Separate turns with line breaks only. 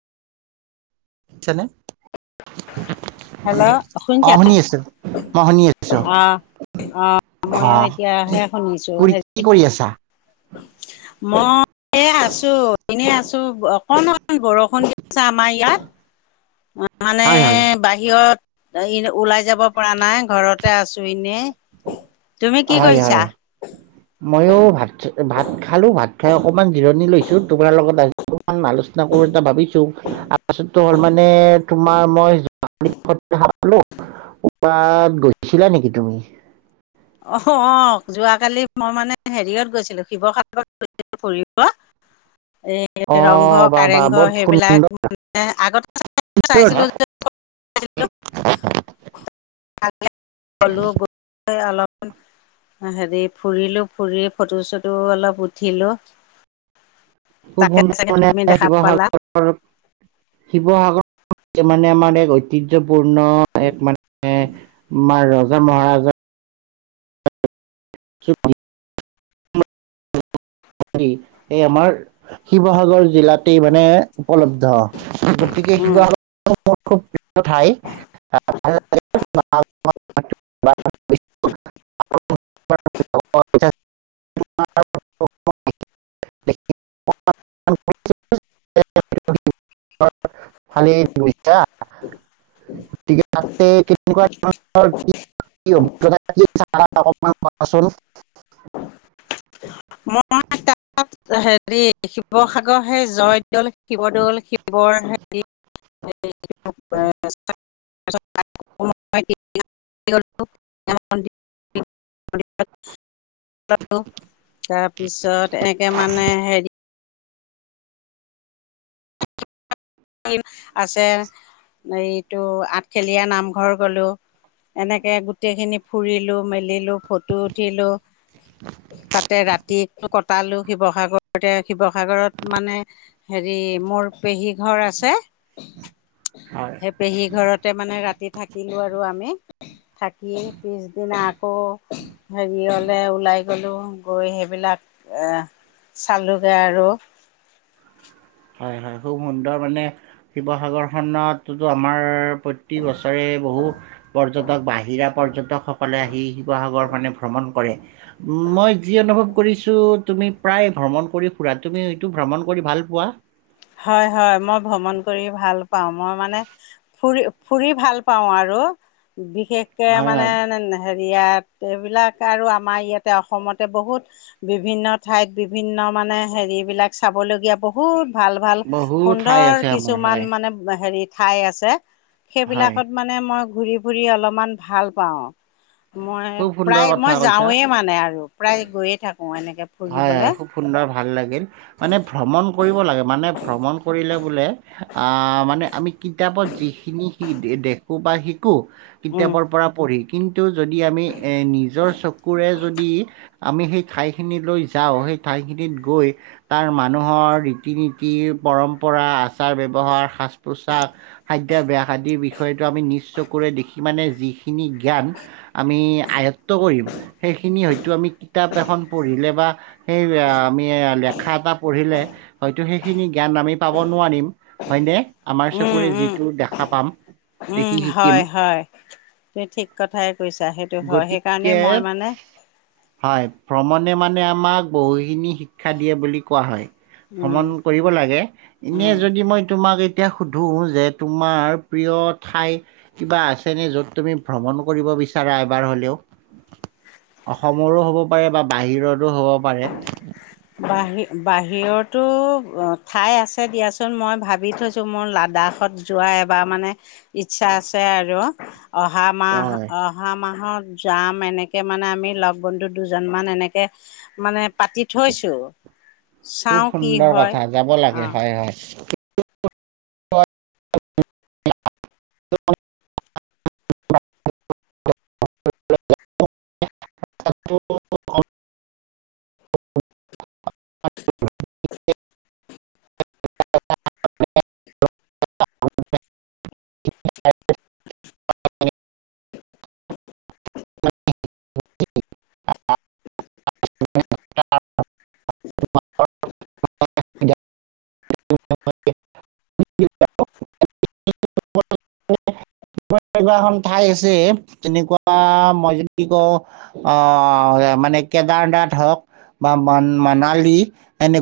শুনিছা নে?
হেল্ল'
অ
শুনিছা
শুনি আছো। অ শুনি আছো।
অ' ময়ো
আহ, কি
এতিয়াহে শুনিছো
কৰি
হে
কি কৰি আছা?
মই এই আছো। এনেই আছো অকন অকন বৰষুণ দি আছে আমাৰ ইয়াত। মানে
হয় হয়
বাহিৰত ওলাই যাব পৰা নাই ঘৰতে আছো এনেই।
হয়, হয়। ময়ো ভাত ভাত খালো ভাত খাই অকমান জিৰণি লৈছো তোমাৰ লগত আ অকমান আলোচনা কৰো এটা ভাবিছো। আ [inaudible] [unintelligible] গৈছিলা নেকি তুমি?
অ', অ', যোৱাকালি মই মানে হেৰিয়ত গৈছিলোঁ শিৱসাগৰত গৈছিলো ফুৰিব। এ
অ
ৰংঘৰ,
বা বা বৰ
কাৰেংঘৰ,
সুন্দৰ
সেইবিলাক মানে [unintelligible] [inaudible] হেৰি ফুৰিলো ফুৰি ফটো চটো অলপ উঠিলো।
খুব
তাকে
সুন্দৰ
চাগে
মানে
তুমি দেখা পালা।
[inaudible] ঐতিহ্যপূৰ্ণ এক মানে আমাৰ ৰজা মহাৰজা। [inaudible] এই আমাৰ শিৱসাগৰ জিলাতেই মানে উপলব্ধ। গতিকে
উম,
শিৱসাগৰ [inaudible] [inaudible] [inaudible] [inaudible] [inaudible] [unintelligible] কোৱাচোন।
তাত হেৰি শিৱসাগৰ হে জয়দৌল, শিৱদৌল, শিৱৰ হে [inaudible] [inaudible]
[inaudible]
[unintelligible] তাৰপিছত এনেকে মানে হেৰি আছে, এইটো আঠখেলীয়া নামঘৰ গ'লো। এনেকে গোটেইখিনি ফুৰিলো মেলিলো ফটো উঠিলো। তাতে ৰাতিটো কটালো শিৱসাগৰতে শিৱসাগৰত মানে হেৰি মোৰ পেহী ঘৰ আছে।
হয়
পেহী ঘৰতে মানে ৰাতি থাকিলো আৰু আমি। থাকি পিছদিনা আকৌ হেৰিয়লে ওলাই গ'লো গৈ সেইবিলাক এ চালোগে আৰু।
হয়, হয়, খুব সুন্দৰ মানে শিৱসাগৰখনতো আমাৰ প্ৰতি বছৰে বহু পৰ্যটক বাহিৰা পৰ্যটকসকলে আহি শিৱসাগৰ মানে ভ্ৰমণ কৰে। মই যি অনুভৱ কৰিছোঁ তুমি প্ৰায় ভ্ৰমণ কৰি ফুৰা তুমি হয়তো ভ্ৰমণ কৰি ভাল পোৱা?
হয়, হয়, মই ভ্ৰমণ কৰি ভাল পাওঁ। মই মানে ফুৰি ফুৰি ভাল পাওঁ আৰু বিশেষকে
হয়
মানে
হয়
হেৰিয়াত এইবিলাক আৰু আমাৰ ইয়াতে অসমতে বহুত বিভিন্ন ঠাইত বিভিন্ন মানে হেৰি বিলাক চাবলগীয়া বহুত ভাল ভাল
বহু ঠাই
সুন্দৰ
আছে আমাৰ হয়
কিছুমান মানে হেৰি ঠাই আছে।
হয়
সেইবিলাকত মানে মই ঘুৰি ফুৰি অলপমান ভাল পাওঁ মই
খুব সুন্দৰ
প্ৰায়
কথা
মই
কৈছা
যাওঁৱে মান নাই আৰু প্ৰায় গৈয়ে থাকো- এনেকে
হয়ঁ
ফুৰিবলে
হয়ঁ খুব সুন্দৰ ভাল লাগিল। মানে ভ্ৰমণ কৰিব লাগে মানে ভ্ৰমণ কৰিলে বোলে। আহ মানে আমি কিতাপত যিখিনি দেখো বা শিকো-
উম
কিতাপৰ পৰা পঢ়ি- কিন্তু যদি আমিএ নিজৰ চকুৰে যদি আমি সেই খাই- খিনিলৈ যাওঁ সেই ঠাইখিনিত গৈ- তাৰ মানুহৰ ৰীতি নীতি পৰম্পৰা আচাৰ ব্যৱহাৰ সাজ পোছাক। খাদ্য আইভ্যা আদিৰ বিষয়টো আমি নিশ্চকুৰে দেখি মানে যি- খিনি জ্ঞান আমি আয়ত্ত্ব কৰিম সেইখিনি হয়তো আমি কিতাপ এখন। পঢ়িলে বা সেই আমি লেখা এটা পঢ়িলে- হয়তো সেইখিনি জ্ঞান আমি পাব নোৱাৰিম হয়নে আমাৰ চকুৰে যিটো দেখা পাম। দেখি
উমঁ
শিকিম
হয়ঁ হয়ঁ। তুমি ঠিক কথাই কৈছা সেইটো হয় সেইকাৰণেই মই মানে-
হয়ঁ ভ্ৰমণে মানে আমাক বহুখিনি শিক্ষা দিয়ে বুলি কোৱা হয়।
উম
ভ্ৰমণ কৰিব লাগে এনে
উম
যদি মই তোমাক- এতিয়া সুধোঁ যে তোমাৰ প্ৰিয় ঠাই- কিবা আছেনে য'ত তুমি ভ্ৰমণ কৰিব বিচাৰা এবাৰ হ'লেও। অসমৰো হ'ব পাৰে বা বাহিৰৰো হ'ব পাৰে-
বাহিৰ বাহিৰতো ঠাই আছে দিয়াচোন মই ভাবি থৈছোঁ মোৰ লাডাখত যোৱা এবাৰ মানে ইচ্ছা আছে আৰু অহা মাহ
হয়
অঁ। অহা মাহত যাম এনেকৈ মানে আমি লগ বন্ধু দুজনমান এনেকে। মানে পাতি থৈছো চাওঁ কি হঁয় অঁ।
হে গাইছ [inaudible]
[inaudible] [inaudible]
[unintelligible]
ওচচচ
[inaudible] [inaudible] এনেকোৱা এখন ঠাই আছে তেনেকুৱা মই যদি কি কওঁ- আহ মানে কেদাৰনাথ হওঁক বা মন মানালী।